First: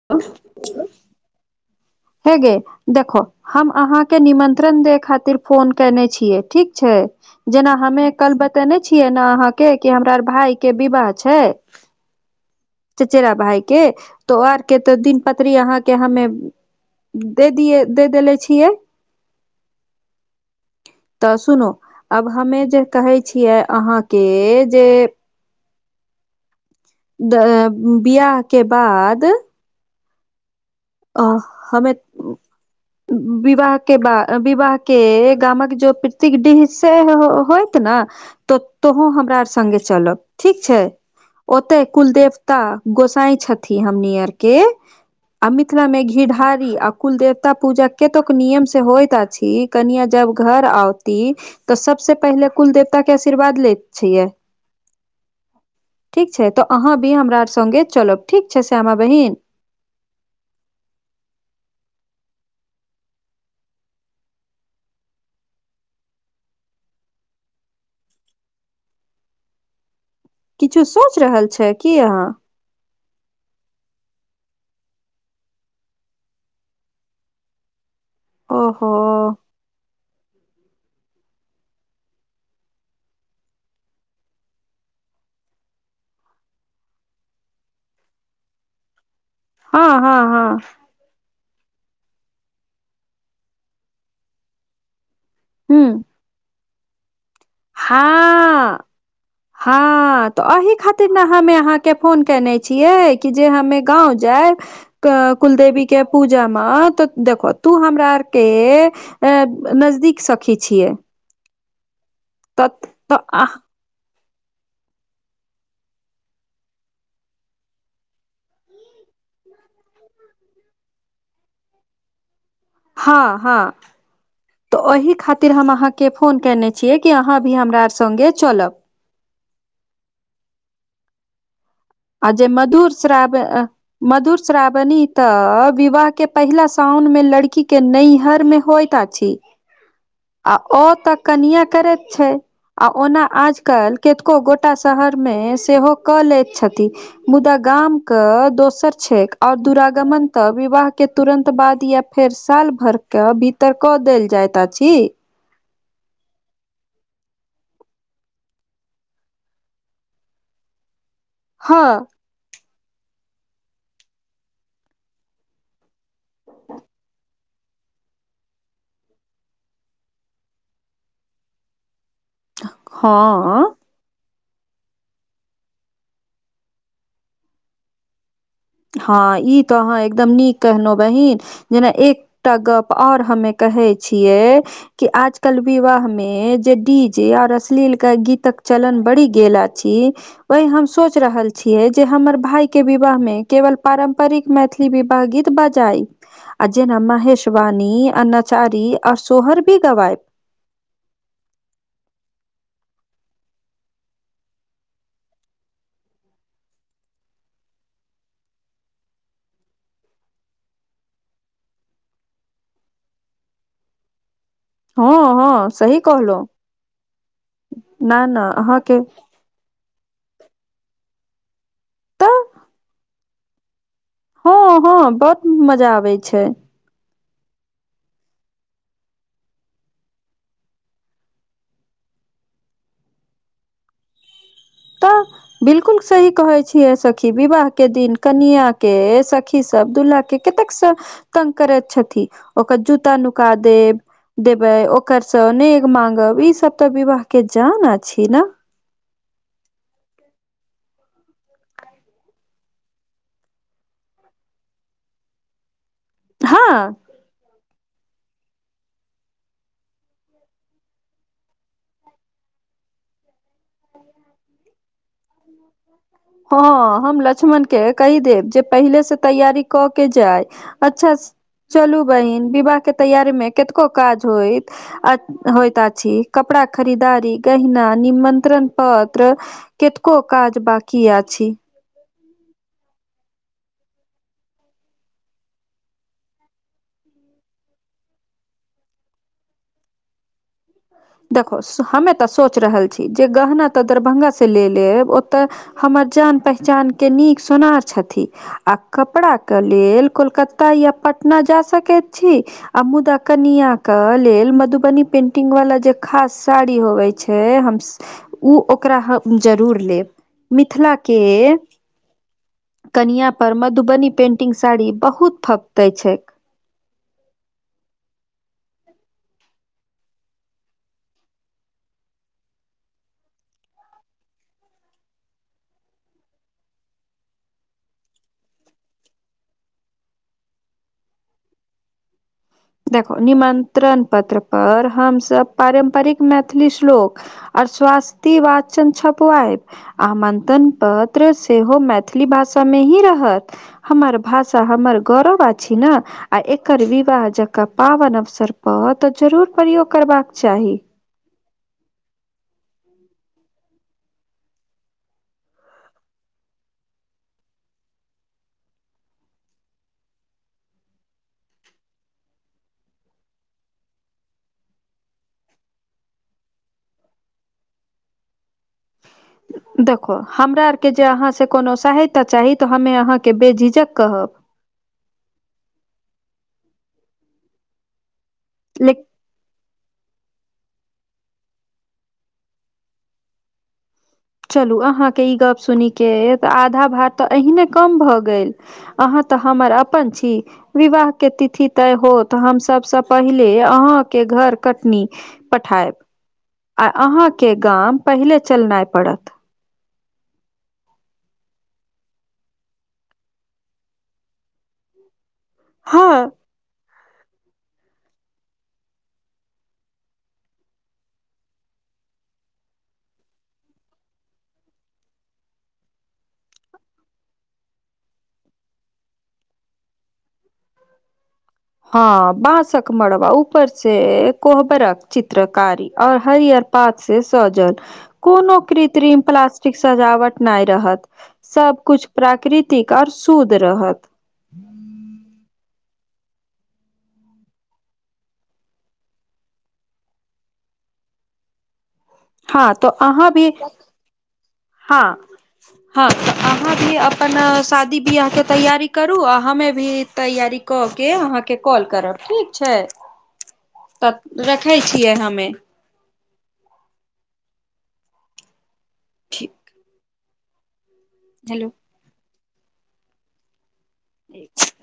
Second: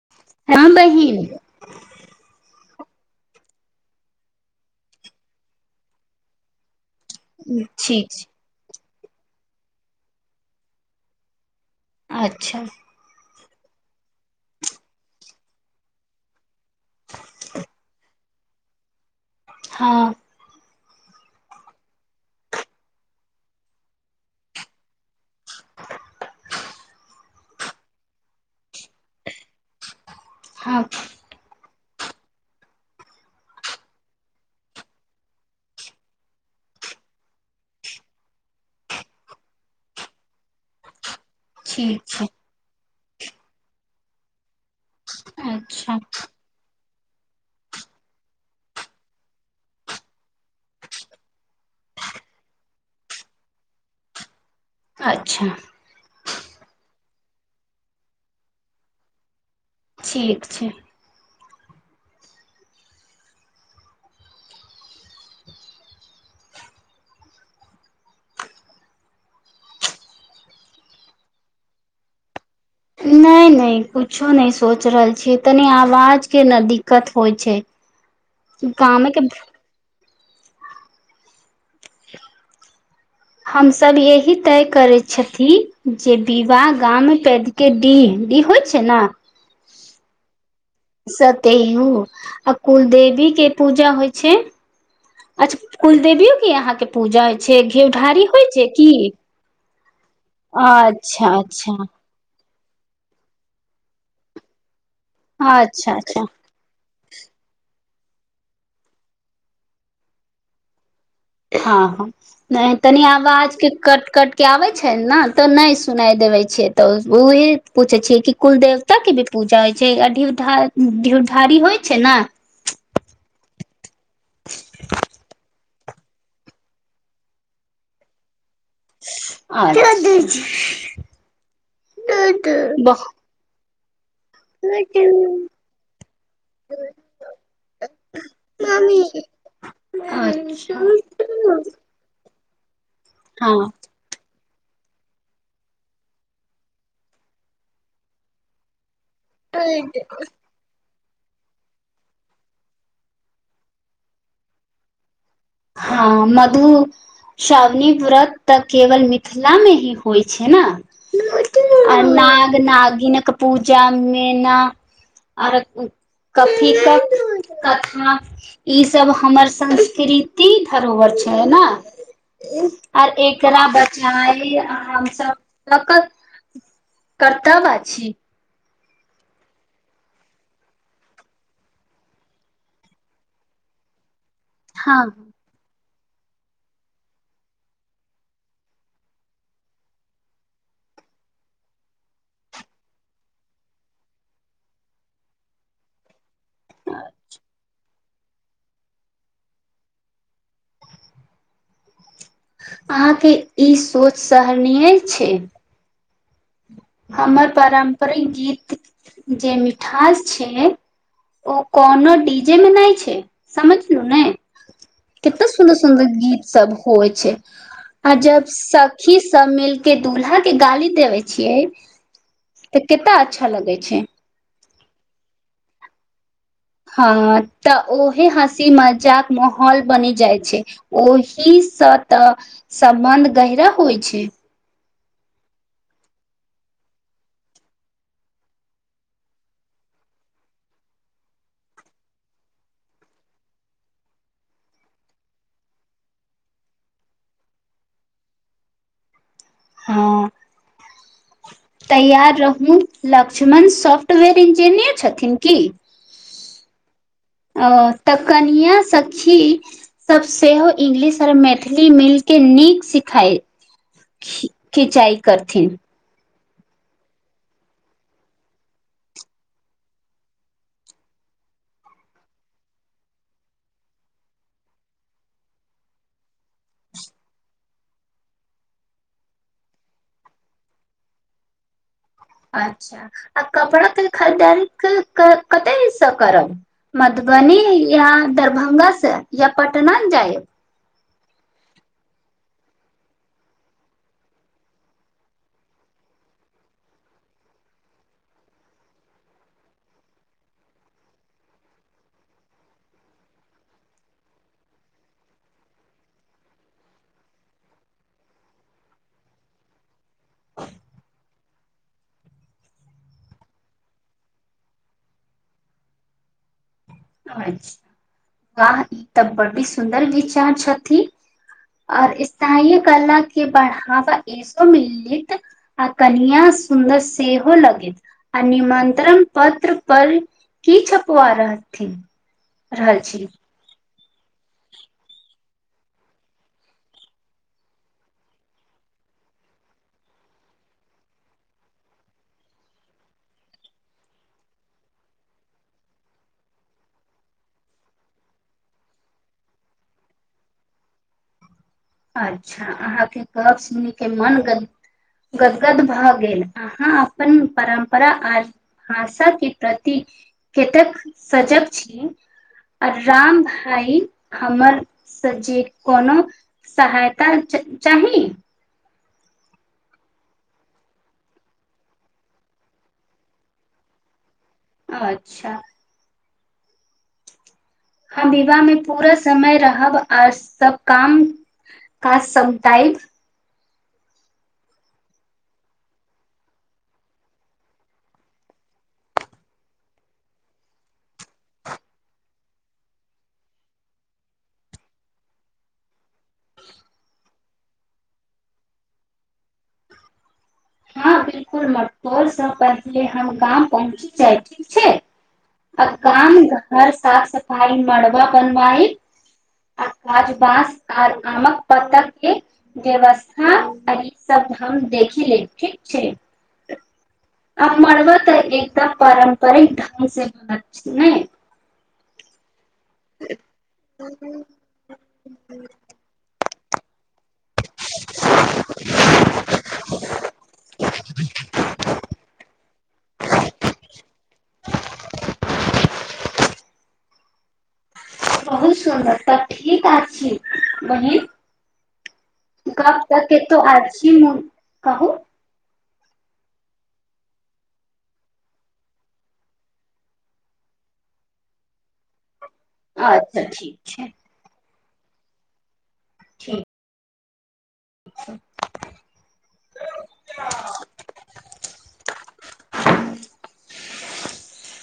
[inaudible] हँ बहिन हेगै देखो हम अहाँके निमंत्रण देय खातिर फोन केने छियै ठीक छै जेना हमे ठीक छै कल बतेने छियै ने अहाँके कि हमरा भाय के विवाह छै अच्छा चचेरा भाय के तो आर के तऽ दिन पतरी अहाँके हमे दे दिये दे देेले छियै हँ तऽ सुनू अब हमे जे कहैय छियै अहाँके जे [inaudible] दऽ बिआह के बाद हँ अ हमे विवाह के बाद विवाह के गामक जो पित्ति केँ डिह से होयइत न त तोहूँ हमरा आर सङ्गे चलब ठीक छै ओतै ठीक कुल छै देवता गोसाई छथि हमनी आर के आ मिथिला अच्छा मे घिढारी आ कुल देवता पूजा केतेक नियम से होइत अछि कनिया जब घर आऔती तऽ सबसे पहिले कुल देवता के आशीर्वाद लेत छियै अच्छा ठीक छै त अहाँ भी हमरा आर सँगे चलब ठीक छै श्यामा बहिन ठीक छै किछो सोच रहल छियै की अहाँ नय नय कुछो नय सोच रहल छी तनी आवाज के न दिक्कत होइ छै [inaudible] गामे के हम सभ यही तय करै छथि जे विवाह गाम के डीह डीह होइ छै न हँ हँ हँ सतेयू आ कुल देेवी के पूजा होइ छै अच्छा हूँ कुल देेवियो केँ अहाँ के पूजा होइ छै घेउ ढारी होइ छै की हँ तऽ एही खातिर ने अच्छा हमे अच्छा अहाँके फोन केने छियै कि जे हमे गांव जायब तऽ कुलदवी अच्छा केँ अच्छा पूजा मे हंऽ त देखो तू हमरा आर के अ नजदीक सखी छिय हँ हँ नय तनी तऽ आवाज केँ कट कटके आबै छनि न तऽ नय सुनाई देबै छै तऽ ओह पूछै छियै कि कुलदेव देवता के भी पूजा होइ छै ढीव ढ़ारी ढीव ढारी होइ छै न हँ हँ तऽ ओहि खातिर हम अहाँके फोन कयने छियै कि अहाँ भी हमरा आर सङ्गे चलब अच्छा [unintelligible] आ जे मधुर श्रा मधुर श्रावणी त विवाह के पहिला साउन मे लड़की के नहिर मे होयत अछि आ ओ तऽ कनिए करति छै आ ओना आज हँ कल केतको गोटा शहर मे सेहो कऽ लति छथि मुदा गाम कऽ दोसर क्षेक आओर दुरागमन तक विवाह के तुरन्त बाद या फेर साल भरके भीतर कऽ देल जाइत अछि हँ मधु श्रावणी व्रत तऽ केवल मिथिला मे ही होइ छै ने हँ नाग नागिनक पूजा मेना आओर कथी तक तथा ई सब हमर संस्कृ ती धरोहर छैै न आर एकरा हँ बाद च आ ई हम सभ कर्तव्य आछि हँ ई तऽ अहाँ एकदम नीक कहनउ बहीन जेना एकटा गप आओर हमे कहै छियै हँ कि आज कल विवाह मे जे डी जे और अश्लील के गीतक चलन बढ़ि गेल अछि वही हम सोच रहल छियै जे हमर भाय के विवाह मे केवल पारम्परिक मैथिली विवाह गीत बजाइ आ जेना महेेशवानी आ नाचारी आओर शोहर भी गवाईव अहाँके ई सोच सहनीय छै हमर पारम्परिक गीत जे मिठास छै ओ कोनो डी जेे मे नय छै समझलु ने हँ केते हँ सुन्दर सही सुन्दर गीत कहलहुँ सब होइ छै न आ न जब अहाँके सखी सब मिल के दुल्हा के गाली देवे छियै तऽ केता अच्छा लगै छै हँ हँ बहुत मजा आबै छै हं तऽ ओहे हँसी मजाक माहौल बनि जाइ छै ओहिसँ तऽ सम्बन्ध गहरा होइ छै तऽ बिलकुल सही कहै छी सखी विवाह के दिन कनिया के सखी सब दुल्हा के कतेक स तंग करै छथि ओकर जूता नुका देव देबै ओकर सँ नेघ मांगब ई सब तऽ विवाह के जान अछि ने हँ तैयार रहू लक्ष्मण सॉफ्टवेयर इंजीनियर छथिन की हँ अ तऽ कनिया सखी सब सेहो इंग्लिश आओर मैथिली मिल के नीक सिखाय खि खिचाइ करथिन हँ हम लक्ष्मण के कहि देब जे पहिले से तैयारी कऽ के जाय अच्छा चलू बहिन विवाह के तैयारी मे कतको काज होय आ होइत अछि कपड़ा खरीदारी गहिना निमत्रण पत्र केतको काज बाकी आछी अच्छा आ कपड़ा के खरीदारी [unintelligible] करब मधुबनी या दरभंगा से या पटना जायब देखो हमे तऽ सोच रहल छी जे गहना तऽ दरभंगास से ले लेब ओतय हमर जान पहचानके नीक सोनार छथिन आ कपड़ा के लेल कोलकत्ता या पटना जा सकति छी आ मुदा कनिया क लेल मधुबनी पेंटिंग वाला जे खास साड़ी होबै छै हम उ ओकरा हम जरूर लेब मिथिला के कनिआँ पर मधुबनी पेन्टिंग साड़ी बहुत फँपतै छै अछि वाह ई तऽ बडी सुन्दर विचार छथि आर स्थाय कला के बढ़ावा एसो मिलित आ कनिआ सुन्दर सेहो लगति आ निमंत्रण पत्र पर की छपवा रहथिन रहल देखो छी निमंत्रण पत्र पर हम सब पारम्परिक मैथिली श्लोक आर स्वास्ति वाचन छपवायब आमन्त्रण पत्र सेहो मैथिली भाषा मे ही रहत हमर भाषा हमर गौरव आछि न आ एकर विवाह ज क पाबन अवसर पऽ तऽ जरूर प्रयोग करबाक चाही अच्छा अहाँके गप सुनी के मन ग गदगद भऽ गेल अहाँ अपन परम्परा आ भाषा के प्रति कतेक सजग छी आ राम भई हमन से जे कोनो सहायता च चाही ह देखो हमरा आरके जे अहाँसे कोनो सहायता चाही तऽ हमे अहाँके बेझिझक कहब अच्छा हम विवाह मे लेकिन पूरा समय रहब आ सब काम काज समटाइब चलू अहाँके ई गप सुनिके तऽ आधा भार तऽ अहिने कम भऽ गेल अहाँ तऽ हमर अपन छी विवाह के तिथि तय होत हम सबसँ पहिले अहांके घर कतनी पठायब आ अहांके गाम पहिले चलनाइ पड़त हँ बिलकुल मटो से पहले हम गाम पहुँची जाय ठीक छै आ हँ। गाम घर साफ सफाइ मरबा बनवाइ आ काज बाँस आर आमक पत्तर के व्यवस्था आ ई सब हम देखि लेब ठीक छै आ मरबो तऽ एकटा पारम्परिक ढंग से बात छै ने हँ बांसक मड़बा ऊपर से कोहबरक चित्रकारी आओर हरिअर पात से सजल कोनो कृत्रिम प्लास्टिक सजावट नय रहत सब किछ प्राकृतिक आओर शुद्ध रहत [unintelligible] बहुत सुन्दर तऽ ठीक आछि बहिन हँ तो गप त अहाँ भी केतऽ आछी नय कहू हँ हँ अहाँ भी अपन शादी बियाह के तैयारी करू आ हमे भी तैयारी कऽ के अहाँके कॉल करब ठीक छै अच्छा ठीक छै रखै छियै हमे ठीक छी ठीक हेलो एक